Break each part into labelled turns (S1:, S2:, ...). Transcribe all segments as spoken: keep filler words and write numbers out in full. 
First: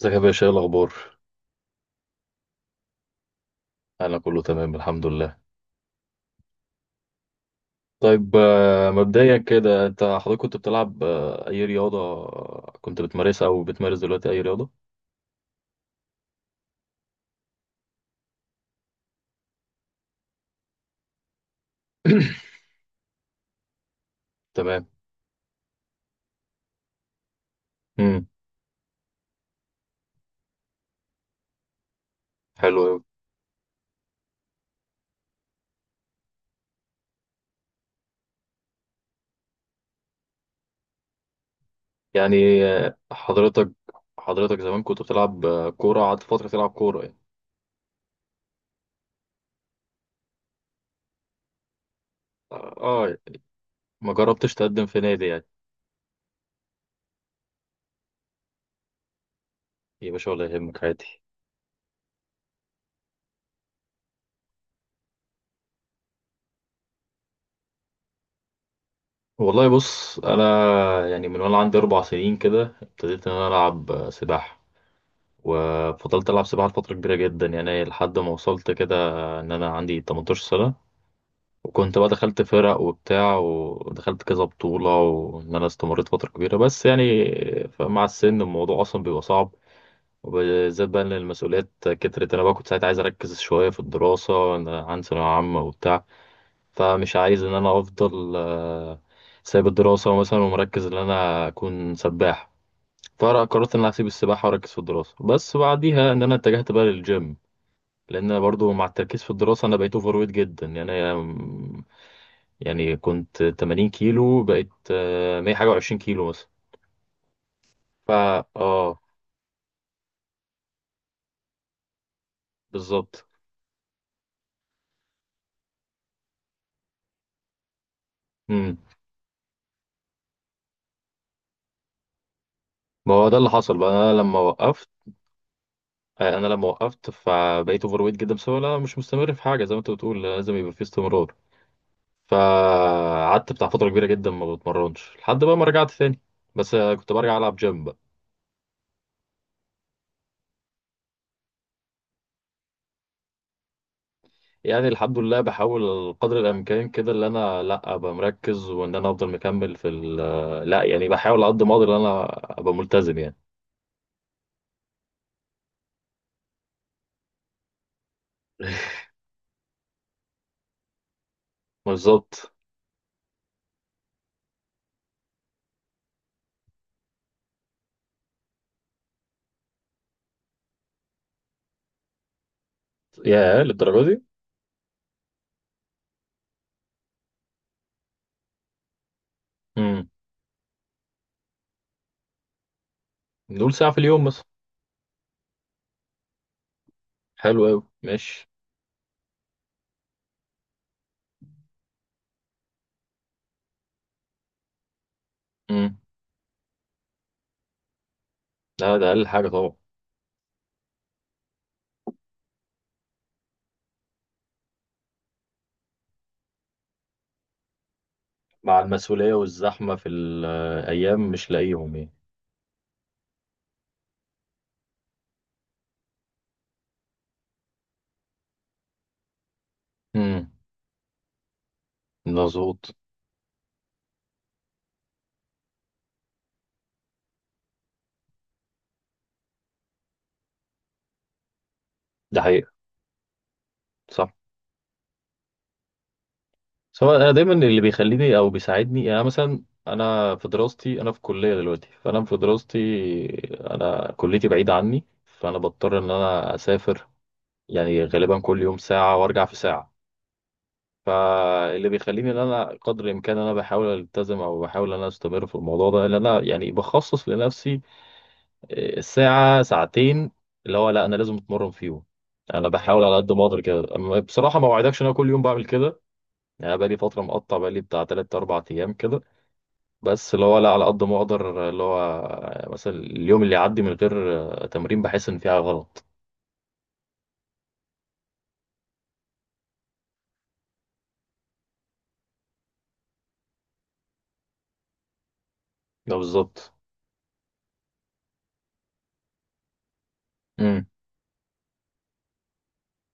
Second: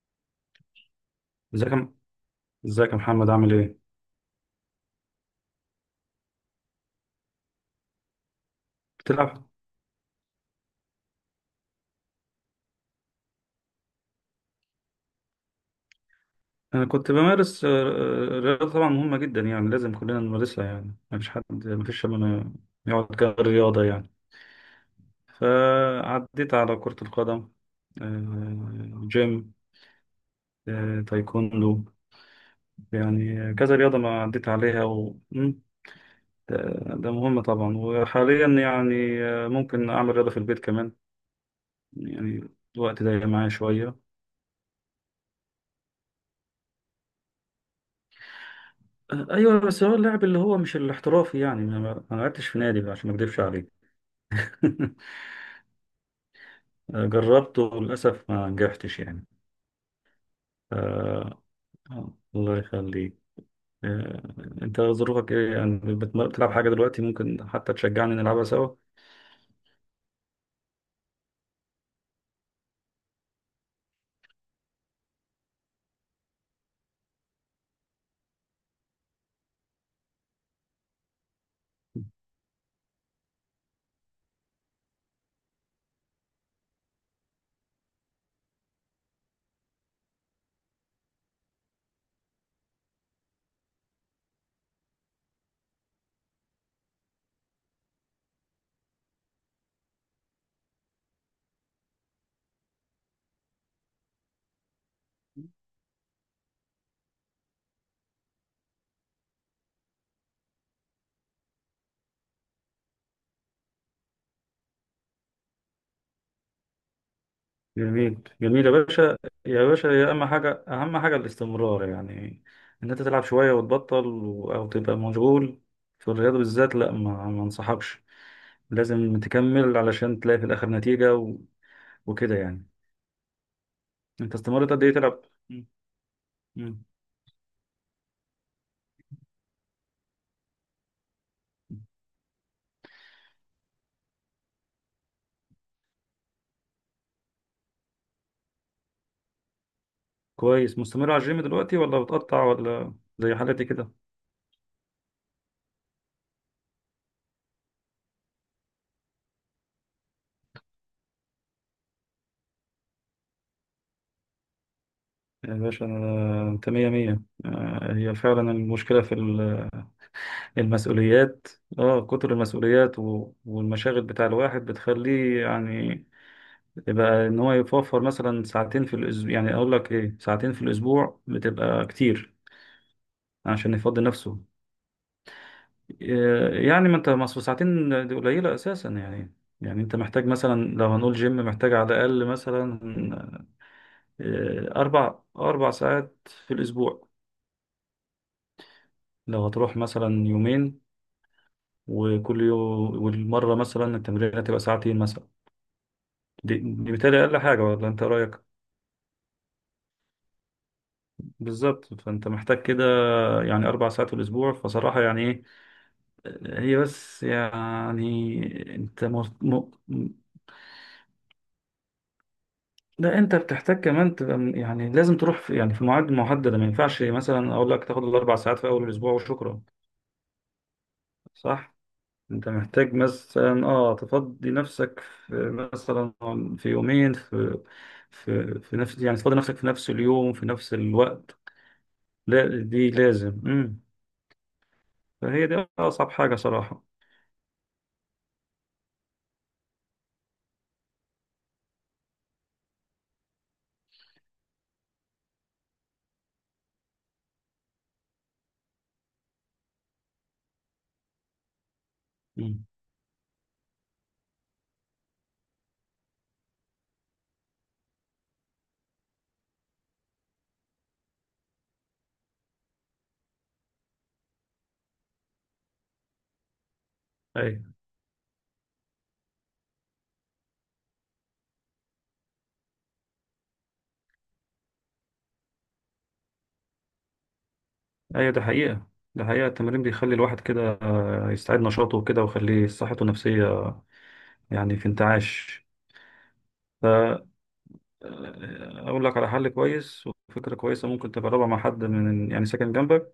S1: ازيك يا باشا؟ ايه الاخبار؟
S2: ازيك يا- ازيك يا محمد، عامل ايه؟
S1: انا كله تمام الحمد لله. طيب، آه، مبدئيا
S2: بتلعب؟
S1: كده انت حضرتك كنت بتلعب آه، اي رياضه؟ آه، كنت بتمارسها او بتمارس دلوقتي اي رياضه؟
S2: انا كنت بمارس آه، آه، رياضة طبعا مهمة جدا، يعني لازم كلنا نمارسها، يعني مفيش حد مفيش شباب يقعد كده غير رياضة يعني.
S1: تمام.
S2: فعديت على كرة القدم،
S1: امم،
S2: آه، جيم، آه، تايكوندو.
S1: حلو قوي.
S2: يعني كذا رياضة ما عديت عليها و... مم، ده ده مهم طبعا. وحاليا يعني آه، ممكن أعمل رياضة في البيت كمان، يعني
S1: يعني آه،
S2: الوقت ضيق معايا
S1: حضرتك
S2: شوية.
S1: حضرتك زمان كنت بتلعب آه، كوره، قعدت فتره تلعب كوره يعني؟
S2: ايوه بس هو اللاعب اللي هو مش الاحترافي، يعني انا ما ما لعبتش في
S1: اه،
S2: نادي بقى عشان
S1: آه،
S2: ما اكدبش عليك.
S1: ما جربتش تقدم في نادي يعني؟
S2: جربته وللاسف ما نجحتش يعني.
S1: يا باشا ولا
S2: ف...
S1: يهمك، عادي.
S2: الله يخليك. آه، انت ظروفك ايه؟ يعني بتم- بتلعب حاجه دلوقتي؟ ممكن حتى تشجعني نلعبها سوا.
S1: والله بص انا، يعني من وانا عندي اربع سنين كده ابتديت ان انا العب آه، سباحه، وفضلت ألعب سباحة لفترة كبيرة جدا يعني لحد ما وصلت كده إن أنا عندي 18 سنة. وكنت بقى دخلت فرق وبتاع ودخلت كذا بطولة وإن أنا استمريت فترة كبيرة، بس يعني مع السن الموضوع أصلا بيبقى صعب. وبالذات بقى إن المسؤوليات كترت، أنا بقى كنت ساعتها عايز أركز شوية في الدراسة إن أنا عندي ثانوية عامة وبتاع. فمش عايز إن أنا أفضل آه، سايب الدراسة مثلا ومركز إن أنا أكون سباح. فقرأ قررت ان انا هسيب السباحه واركز في الدراسه، بس بعديها ان انا اتجهت بقى للجيم، لان انا برضو مع التركيز في الدراسه انا بقيت اوفر ويت جدا، يعني أنا- يعني كنت 80 كيلو بقيت آه، 100 حاجه و20 كيلو مثلا.
S2: جميل
S1: فا
S2: جميل يا
S1: اه،
S2: باشا. يا باشا يا اما حاجه، اهم حاجه الاستمرار يعني، ان انت تلعب
S1: بالظبط.
S2: شويه وتبطل و- او تبقى مشغول. في الرياضه بالذات لا، ما ما انصحكش.
S1: امم
S2: لازم تكمل علشان تلاقي في الاخر نتيجه وكده يعني.
S1: ما هو ده اللي حصل بقى انا
S2: انت
S1: لما
S2: استمرت قد
S1: وقفت.
S2: ايه تلعب؟ مم.
S1: آه، انا لما
S2: مم.
S1: وقفت فبقيت اوفر ويت جدا بسبب إن انا مش مستمر في حاجه، زي ما انت بتقول لازم يبقى في استمرار. فقعدت بتاع فتره كبيره جدا ما بتمرنش لحد بقى ما رجعت تاني. بس آه، كنت برجع العب جيم.
S2: كويس، مستمر على الجيم دلوقتي ولا بتقطع ولا زي حالتي كده؟
S1: يعني الحمد لله بحاول قدر الامكان كده ان انا لا ابقى مركز وان انا افضل مكمل في ال آه، لا يعني بحاول على قد ما اقدر ان انا ابقى ملتزم يعني.
S2: يا باشا أنا- انت مية مية. آه، هي فعلا المشكلة في ال- المسؤوليات. اه كتر
S1: بالظبط.
S2: المسؤوليات و- والمشاغل بتاع الواحد بتخليه يعني، يبقى ان هو يوفر مثلا ساعتين في الاسبوع. يعني اقول لك ايه، ساعتين في الاسبوع بتبقى كتير
S1: يا
S2: عشان يفضي
S1: للدرجه دي.
S2: نفسه. آه، يعني ما انت، ما أصل ساعتين دي قليلة اساسا يعني. يعني انت
S1: امم
S2: محتاج مثلا لو هنقول جيم، محتاج على الاقل مثلا
S1: نقول ساعه في اليوم مثلا.
S2: آه، اربع اربع ساعات في الاسبوع.
S1: حلو قوي، ماشي.
S2: لو هتروح مثلا يومين، وكل يوم والمرة مثلا التمرين هتبقى ساعتين مثلا.
S1: امم.
S2: دي, دي بالتالي اقل حاجة، ولا انت رأيك؟
S1: لا ده اقل حاجه طبعا.
S2: بالظبط، فانت محتاج كده يعني اربع ساعات في الاسبوع، فصراحة يعني ايه، هي بس يعني
S1: مع
S2: انت.
S1: المسؤوليه والزحمه في الايام مش لاقيهم يعني.
S2: لا انت بتحتاج كمان تبقى من- يعني لازم تروح في، يعني في مواعيد محدده، ما ينفعش مثلا اقول لك تاخد الاربع ساعات في اول الاسبوع وشكرا،
S1: امم،
S2: صح؟ انت محتاج
S1: مظبوط.
S2: مثلا اه تفضي نفسك في مثلا، في يومين، في في في نفس، يعني تفضي نفسك في نفس اليوم في نفس الوقت.
S1: ده
S2: لا
S1: حقيقه.
S2: دي لازم. امم.
S1: صح.
S2: فهي دي اصعب حاجه صراحه.
S1: بس هو انا دايما اللي بيخليني او بيساعدني، يعني أنا مثلا انا في دراستي، انا في كليه دلوقتي، فانا في دراستي انا كليتي بعيده عني فانا بضطر ان انا اسافر، يعني غالبا كل يوم ساعه وارجع في ساعه. فاللي بيخليني ان انا
S2: امم.
S1: قدر الامكان انا بحاول التزم او بحاول ان انا استمر في الموضوع ده، ان انا يعني بخصص لنفسي آه، ساعه ساعتين اللي هو لا انا لازم اتمرن فيهم. انا بحاول على قد ما اقدر كده، أما بصراحه ما اوعدكش ان انا كل يوم بعمل كده. يعني أنا بقالي فترة مقطع،
S2: ايوه،
S1: بقالي بتاع تلات أربع أيام كده، بس اللي هو لا على قد ما أقدر اللي هو مثلا اليوم اللي يعدي من غير آه، تمرين بحس إن في حاجة غلط.
S2: ايوه، ده حقيقه. ده حقيقه، التمرين بيخلي الواحد كده آه، يستعيد نشاطه وكده، ويخليه صحته النفسيه، يعني في انتعاش.
S1: ده بالظبط.
S2: اقول لك على حل كويس وفكره
S1: امم.
S2: كويسه، ممكن تجربها مع حد من يعني ساكن جنبك،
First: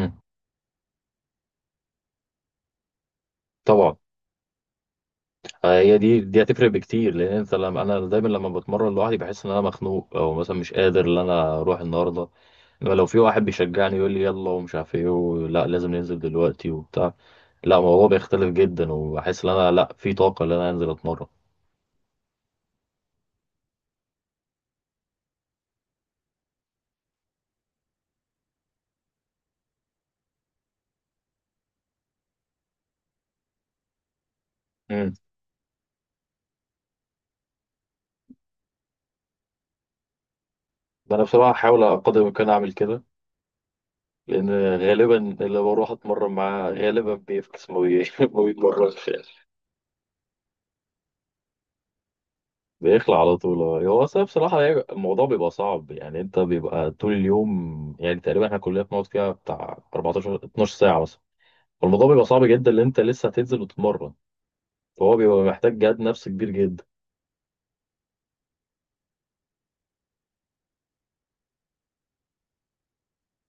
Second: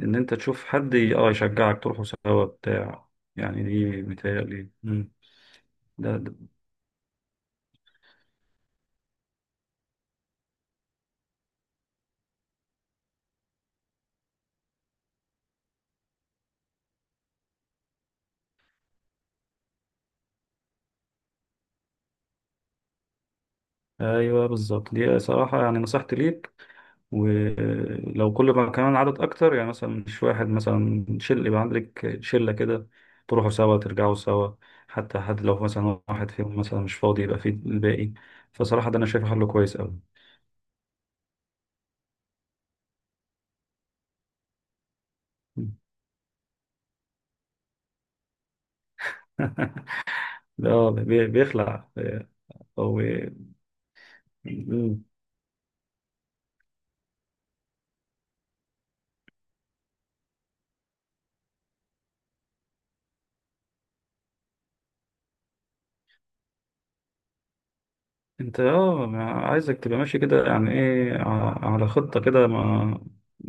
S2: ان انت تشوف حد ي- اه يشجعك تروحوا سوا بتاع. يعني
S1: طبعا.
S2: دي متهيألي. مم.
S1: آه، هي
S2: ده,
S1: دي
S2: ده
S1: دي هتفرق بكتير، لأن أنت لما أنا دايما لما بتمرن لوحدي بحس إن أنا مخنوق، أو مثلا مش قادر إن أنا أروح النهاردة. إنما لو في واحد بيشجعني يقول لي يلا ومش عارف إيه ولا لازم ننزل دلوقتي وبتاع، لا الموضوع بيختلف جدا وبحس إن أنا لا في طاقة إن أنا أنزل أتمرن.
S2: ايوه، بالظبط، دي صراحه يعني نصيحتي ليك. ولو كل ما كمان عدد اكتر، يعني مثلا مش واحد مثلا، شل يبقى عندك شله كده، تروحوا سوا ترجعوا سوا. حتى حد لو مثلا واحد فيهم مثلا مش فاضي يبقى في الباقي. فصراحه ده انا شايفه حل كويس قوي.
S1: ده انا بصراحه هحاول على قدر الامكان اعمل كده، لان غالبا اللي بروح اتمرن معاه غالبا بيفكس ما بي- ما بيتمرنش يعني.
S2: لا، بي- بيخلع أو.
S1: بيخلع على طول، آه. هو أصل بصراحه يعني
S2: مم.
S1: الموضوع بيبقى صعب، يعني انت بيبقى طول اليوم يعني تقريبا احنا كلنا بنقعد فيها بتاع اربعتاشر 12 ساعه مثلا. والموضوع بيبقى صعب جدا ان انت لسه هتنزل وتتمرن، فهو بيبقى محتاج جهد نفسي كبير جدا.
S2: أنت أه ما- عايزك تبقى ماشي كده يعني إيه ع- على خطة كده، ما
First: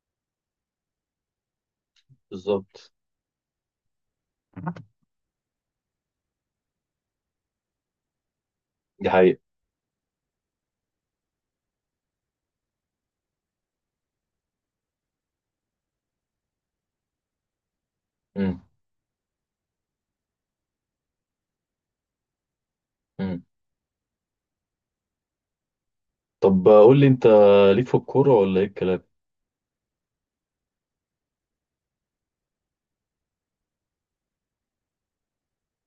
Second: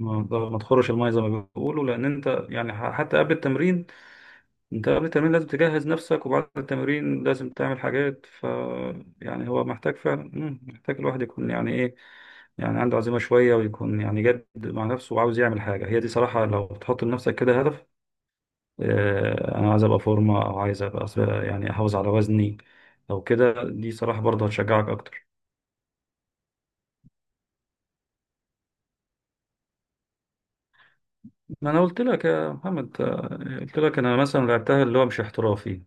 S2: ما ما تخرش المية زي ما بيقولوا، لأن أنت يعني ح-
S1: بالظبط،
S2: حتى قبل التمرين، أنت قبل التمرين لازم تجهز نفسك، وبعد التمرين لازم تعمل حاجات ف...
S1: دي حقيقه.
S2: يعني هو محتاج فعلا مم، محتاج الواحد يكون يعني إيه، يعني عنده عزيمة شوية، ويكون يعني جد مع نفسه وعاوز يعمل حاجة. هي دي صراحة لو تحط لنفسك كده هدف،
S1: امم.
S2: آه، انا عايز ابقى فورمه، او عايز ابقى أص- يعني احافظ على وزني او
S1: امم.
S2: كده، دي صراحه برضه هتشجعك اكتر.
S1: طب قول لي انت، ليك في الكوره ولا ايه الكلام؟
S2: ما انا قلت لك يا محمد، آه، قلت لك انا مثلا لعبتها اللي هو مش احترافي.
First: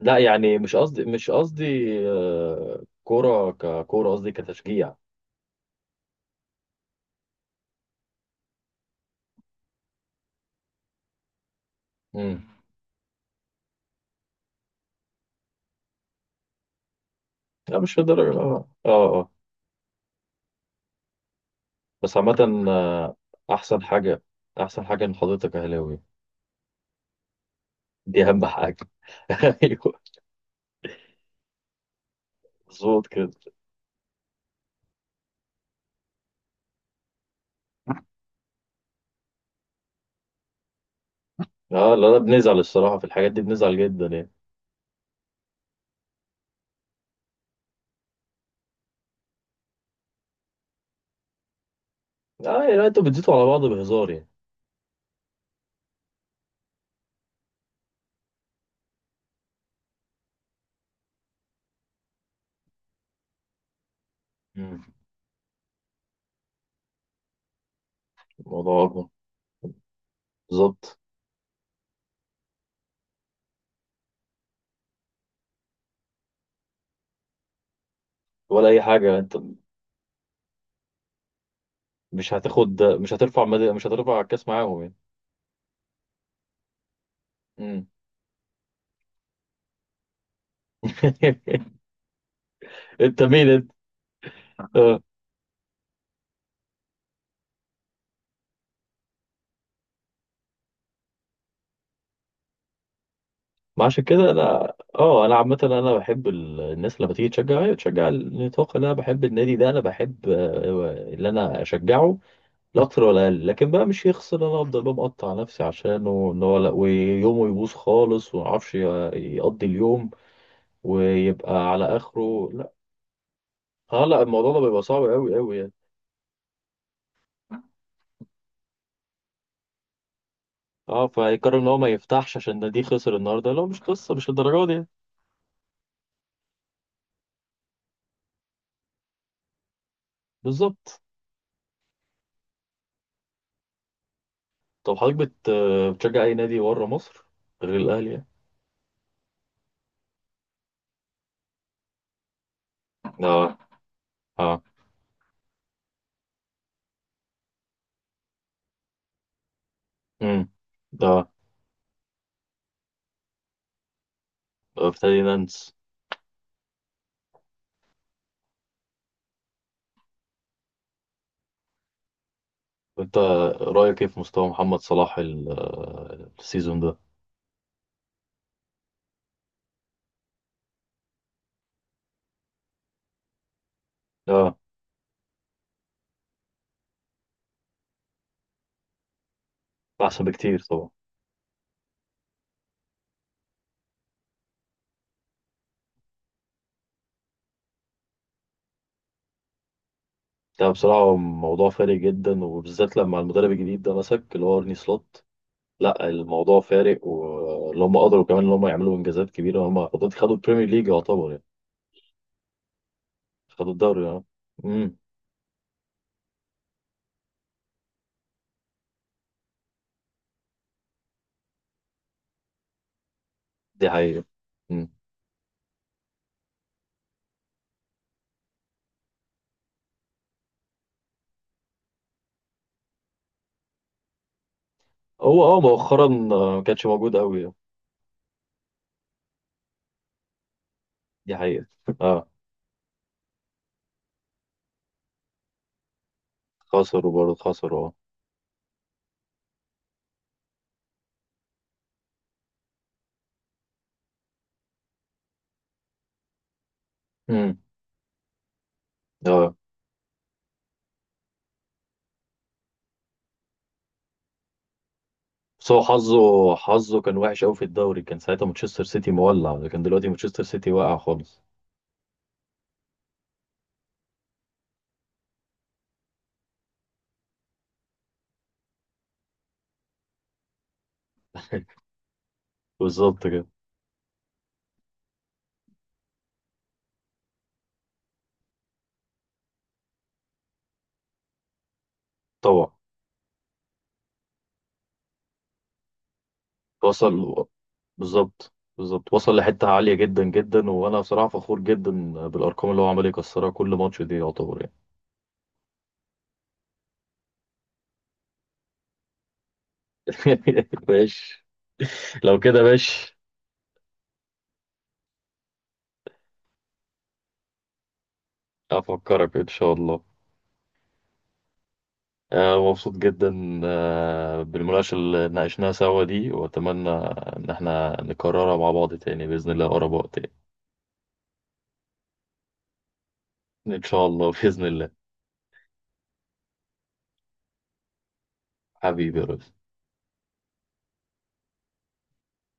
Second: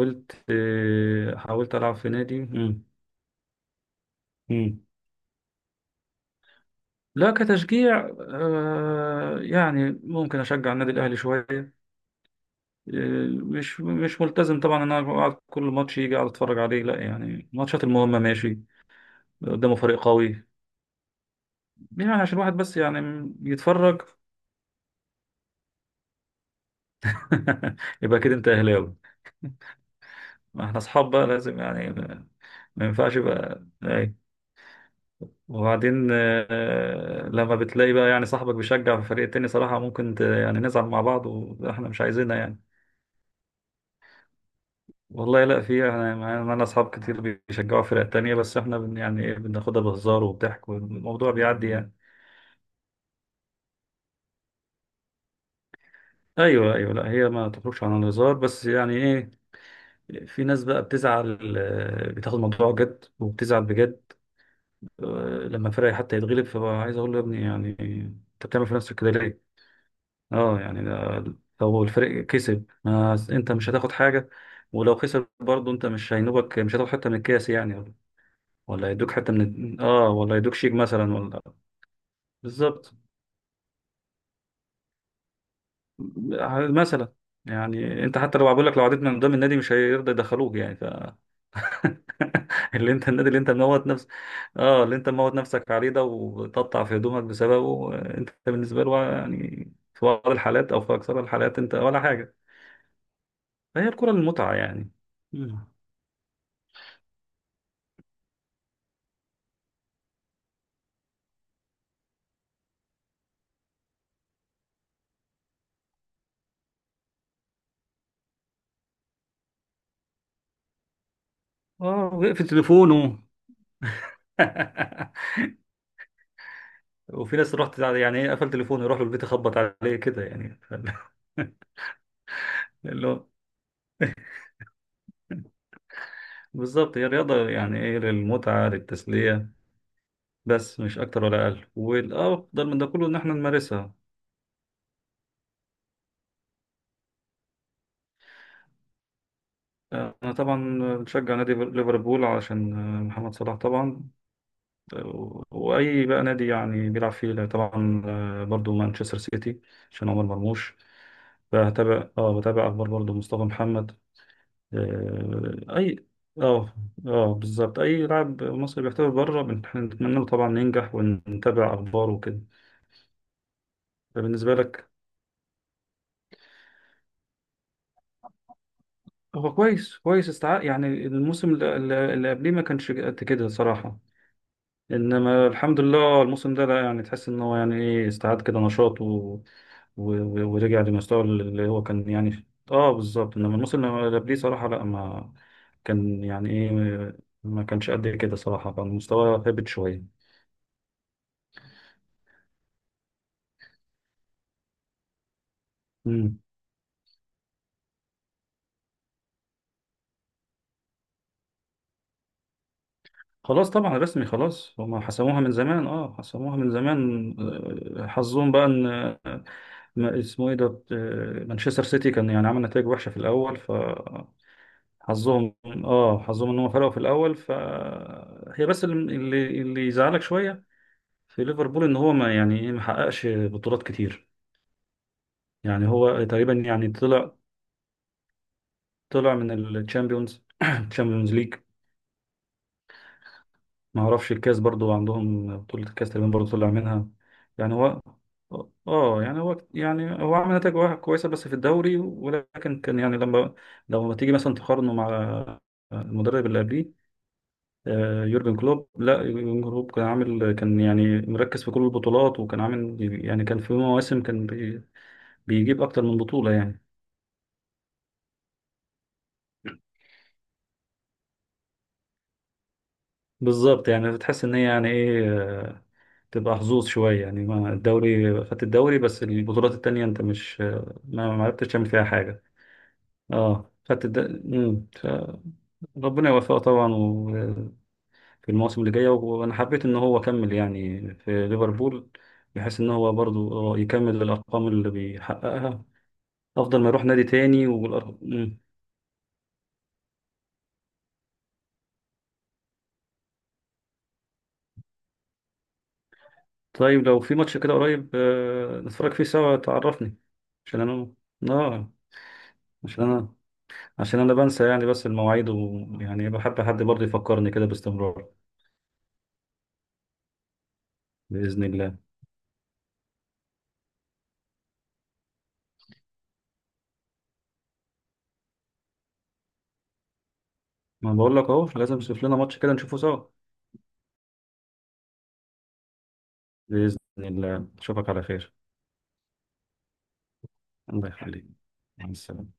S1: لا يعني مش قصدي مش
S2: آه، حاولت العب
S1: قصدي
S2: في نادي. مم.
S1: آه، كرة ككرة، قصدي
S2: مم.
S1: كتشجيع.
S2: لا كتشجيع، آه، يعني ممكن اشجع النادي الاهلي شويه.
S1: امم.
S2: آه، مش مش ملتزم طبعا ان انا أقعد كل ماتش يجي اقعد اتفرج عليه، لا يعني.
S1: لا
S2: الماتشات
S1: مش
S2: المهمه
S1: للدرجة،
S2: ماشي،
S1: اه اه اه.
S2: قدامه فريق قوي، يعني
S1: بس
S2: عشان الواحد
S1: عامة
S2: بس
S1: آه،
S2: يعني
S1: أحسن
S2: يتفرج.
S1: حاجة، أحسن حاجة إن حضرتك أهلاوي.
S2: يبقى
S1: دي
S2: كده
S1: أهم
S2: انت
S1: حاجة.
S2: اهلاوي.
S1: أيوه.
S2: ما احنا اصحاب بقى لازم يعني، ما ما
S1: مظبوط
S2: ينفعش
S1: كده.
S2: بقى اي. وبعدين آه، لما بتلاقي بقى يعني صاحبك بيشجع في فريق تاني صراحة ممكن ت- يعني نزعل مع بعض واحنا
S1: اه
S2: مش
S1: لا لا،
S2: عايزينها
S1: بنزعل
S2: يعني.
S1: الصراحة في الحاجات دي بنزعل جدا يعني.
S2: والله لا، في احنا معانا اصحاب كتير بيشجعوا فرق تانية، بس احنا بن يعني ايه بناخدها بهزار وبضحك والموضوع بيعدي يعني.
S1: اه يعني انتوا بتزيتوا على بعض بهزار يعني؟
S2: ايوه ايوه، لا هي ما تخرجش عن الهزار بس يعني ايه، في ناس بقى بتزعل، آه، بتاخد الموضوع جد وبتزعل بجد.
S1: مم.
S2: لما فرقي حتى يتغلب فبقى عايز اقول له يا ابني يعني، انت بتعمل في
S1: الموضوع
S2: نفسك
S1: أكبر.
S2: كده ليه؟ اه يعني
S1: بالظبط.
S2: ده، لو الفريق كسب ما انت مش هتاخد حاجه، ولو خسر برضه انت مش هينوبك، مش هتاخد حته من الكاس يعني،
S1: ولا أي
S2: ولا يدوك
S1: حاجة.
S2: حته
S1: انت
S2: من اه، ولا يدوك شيك مثلا ولا.
S1: مش هتاخد،
S2: بالظبط.
S1: مش هترفع مد... مش هترفع الكاس معاهم يعني.
S2: مثلا،
S1: مم.
S2: يعني انت حتى لو بقول لك، لو عديت من قدام النادي مش هيرضى يدخلوك يعني. اللي انت،
S1: انت
S2: النادي اللي
S1: مين
S2: انت
S1: انت؟
S2: موت نفسك، اه اللي
S1: آه.
S2: انت موت نفسك عليه ده وتقطع في هدومك بسببه، آه، انت بالنسبه له يعني، في بعض الحالات او في اكثر الحالات، انت ولا حاجه.
S1: ما
S2: فهي
S1: عشان
S2: الكره
S1: كده
S2: المتعه
S1: انا
S2: يعني.
S1: اه انا عامه
S2: مم.
S1: انا بحب ال- الناس لما تيجي تشجع هي تشجع النطاق، اللي انا بحب النادي ده، انا بحب آه، اللي انا اشجعه. لا اكتر ولا اقل، لكن بقى مش يخسر إن انا افضل بقى مقطع نفسي عشانه ان هو لا، ويومه يبوظ خالص وما اعرفش ي- يقضي اليوم ويبقى على
S2: اه وقف
S1: اخره، لا.
S2: تليفونه.
S1: اه لا الموضوع ده بيبقى صعب قوي قوي يعني.
S2: وفي ناس رحت يعني ايه قفل تليفونه، يروح له البيت يخبط عليه كده يعني.
S1: اه، فيقرر ان هو ما يفتحش عشان النادي
S2: اللي
S1: خسر
S2: هو
S1: النهارده، لا مش قصه مش الدرجه دي يعني.
S2: بالظبط، هي رياضة يعني ايه، للمتعة، للتسلية، بس مش
S1: بالظبط.
S2: أكتر ولا أقل، والأفضل من ده كله إن احنا نمارسها.
S1: طب حضرتك بت- بتشجع اي نادي بره مصر غير الاهلي يعني؟
S2: أنا طبعا بشجع نادي ليفربول علشان آه، محمد صلاح
S1: اه.
S2: طبعا،
S1: اه.
S2: وأي بقى نادي يعني بيلعب فيه طبعا، آه، برضو مانشستر سيتي عشان عمر
S1: امم.
S2: مرموش.
S1: ده
S2: بتابع اه بتابع أخبار برضو مصطفى محمد.
S1: فيرتينانز.
S2: آه، أي اه اه، بالظبط، أي لاعب مصري بيحترف بره بنتمنى له طبعا ينجح، ونتابع أخباره وكده.
S1: وانت رايك ايه في مستوى
S2: بالنسبة
S1: محمد
S2: لك،
S1: صلاح ال- آه، السيزون ده؟
S2: هو كويس كويس، استع يعني الموسم اللي اللي- اللي قبليه ما كانش قد كده صراحة.
S1: اه،
S2: انما الحمد لله الموسم ده لا، يعني تحس ان هو يعني ايه استعاد كده نشاط و... و...
S1: احسن
S2: و-
S1: بكتير
S2: ورجع
S1: طبعا.
S2: لمستوى اللي هو كان يعني في- اه بالظبط. انما الموسم اللي قبليه صراحة لا، ما كان يعني ايه، ما كانش قد كده صراحة، كان مستواه هبط شوية.
S1: ده بصراحه موضوع فارق جدا، وبالذات لما المدرب الجديد ده مسك، اللي هو ارني سلوت. لا
S2: مم.
S1: الموضوع فارق، واللي هم قدروا كمان ان هم يعملوا انجازات كبيره، هم خدوا خدوا البريمير ليج يعتبر يعني.
S2: خلاص
S1: خدوا
S2: طبعا
S1: الدوري اه.
S2: رسمي خلاص،
S1: امم.
S2: هما حسموها من زمان، اه حسموها من زمان. آه، حظهم بقى ان آه، ما اسمه ايه ده، آه، مانشستر سيتي كان يعني عمل نتائج وحشة في الاول ف...
S1: دي حقيقه. امم.
S2: حظهم اه حظهم ان هم فرقوا في الاول، فهي بس اللي اللي اللي يزعلك شويه في ليفربول، ان هو ما يعني ايه ما حققش بطولات كتير.
S1: هو اه
S2: يعني
S1: مؤخرا
S2: هو تقريبا
S1: آه، ما كانش
S2: يعني
S1: موجود
S2: طلع
S1: قوي.
S2: طلع من الشامبيونز الشامبيونز
S1: دي
S2: ليج.
S1: حقيقه. اه
S2: ما اعرفش الكاس برضو، عندهم بطوله الكاس تقريبا برضو طلع منها.
S1: خسروا برضه
S2: يعني
S1: خسروا اه.
S2: هو اه يعني هو يعني هو عمل نتائج واحد كويسه بس في الدوري، ولكن كان يعني لما لما تيجي مثلا تقارنه مع المدرب اللي قبليه،
S1: امم.
S2: آه، يورجن كلوب. لا
S1: اه
S2: يورجن كلوب كان عامل، كان يعني مركز في كل البطولات، وكان عامل يعني كان في مواسم كان بي-
S1: بس هو
S2: بيجيب اكتر من بطولة
S1: حظه
S2: يعني.
S1: حظه كان وحش قوي في الدوري، كان ساعتها مانشستر سيتي مولع، لكن دلوقتي مانشستر سيتي واقع خالص.
S2: بالظبط، يعني بتحس ان هي يعني ايه آه، تبقى حظوظ شوية، يعني ما الدوري، خدت الدوري، بس البطولات التانية انت مش، آه، ما ما عرفتش تعمل فيها حاجة.
S1: بالظبط كده.
S2: اه خدت الد... مم. ف- ربنا يوفقه طبعا و- في المواسم اللي جاية، و- وانا حبيت ان هو كمل يعني في ليفربول،
S1: طبعا.
S2: بحيث ان هو برضو يكمل الارقام اللي بيحققها، افضل ما يروح نادي
S1: وصل.
S2: تاني والأرهب.
S1: بالظبط
S2: مم.
S1: بالظبط، وصل لحتة عالية جدا جدا، وانا بصراحة فخور جدا بالارقام اللي هو عمال يكسرها كل ماتش، دي يعتبر يعني.
S2: طيب لو في ماتش كده قريب، آه، نتفرج فيه سوا تعرفني، عشان انا
S1: ماشي.
S2: اه،
S1: لو كده
S2: عشان
S1: ماشي.
S2: انا عشان انا بنسى يعني بس المواعيد، ويعني بحب حد برضه يفكرني كده باستمرار.
S1: افكرك ان شاء الله.
S2: بإذن الله.
S1: آه مبسوط جدا آه بالمناقشة اللي ناقشناها سوا دي، واتمنى ان احنا نكررها مع بعض تاني بإذن الله اقرب وقت يعني.
S2: ما بقول لك اهو، لازم نشوف لنا ماتش كده نشوفه سوا.
S1: ان شاء الله بإذن الله.
S2: بإذن الله اشوفك على خير.
S1: حبيبي يا رب.
S2: الله يخليك، مع السلامة.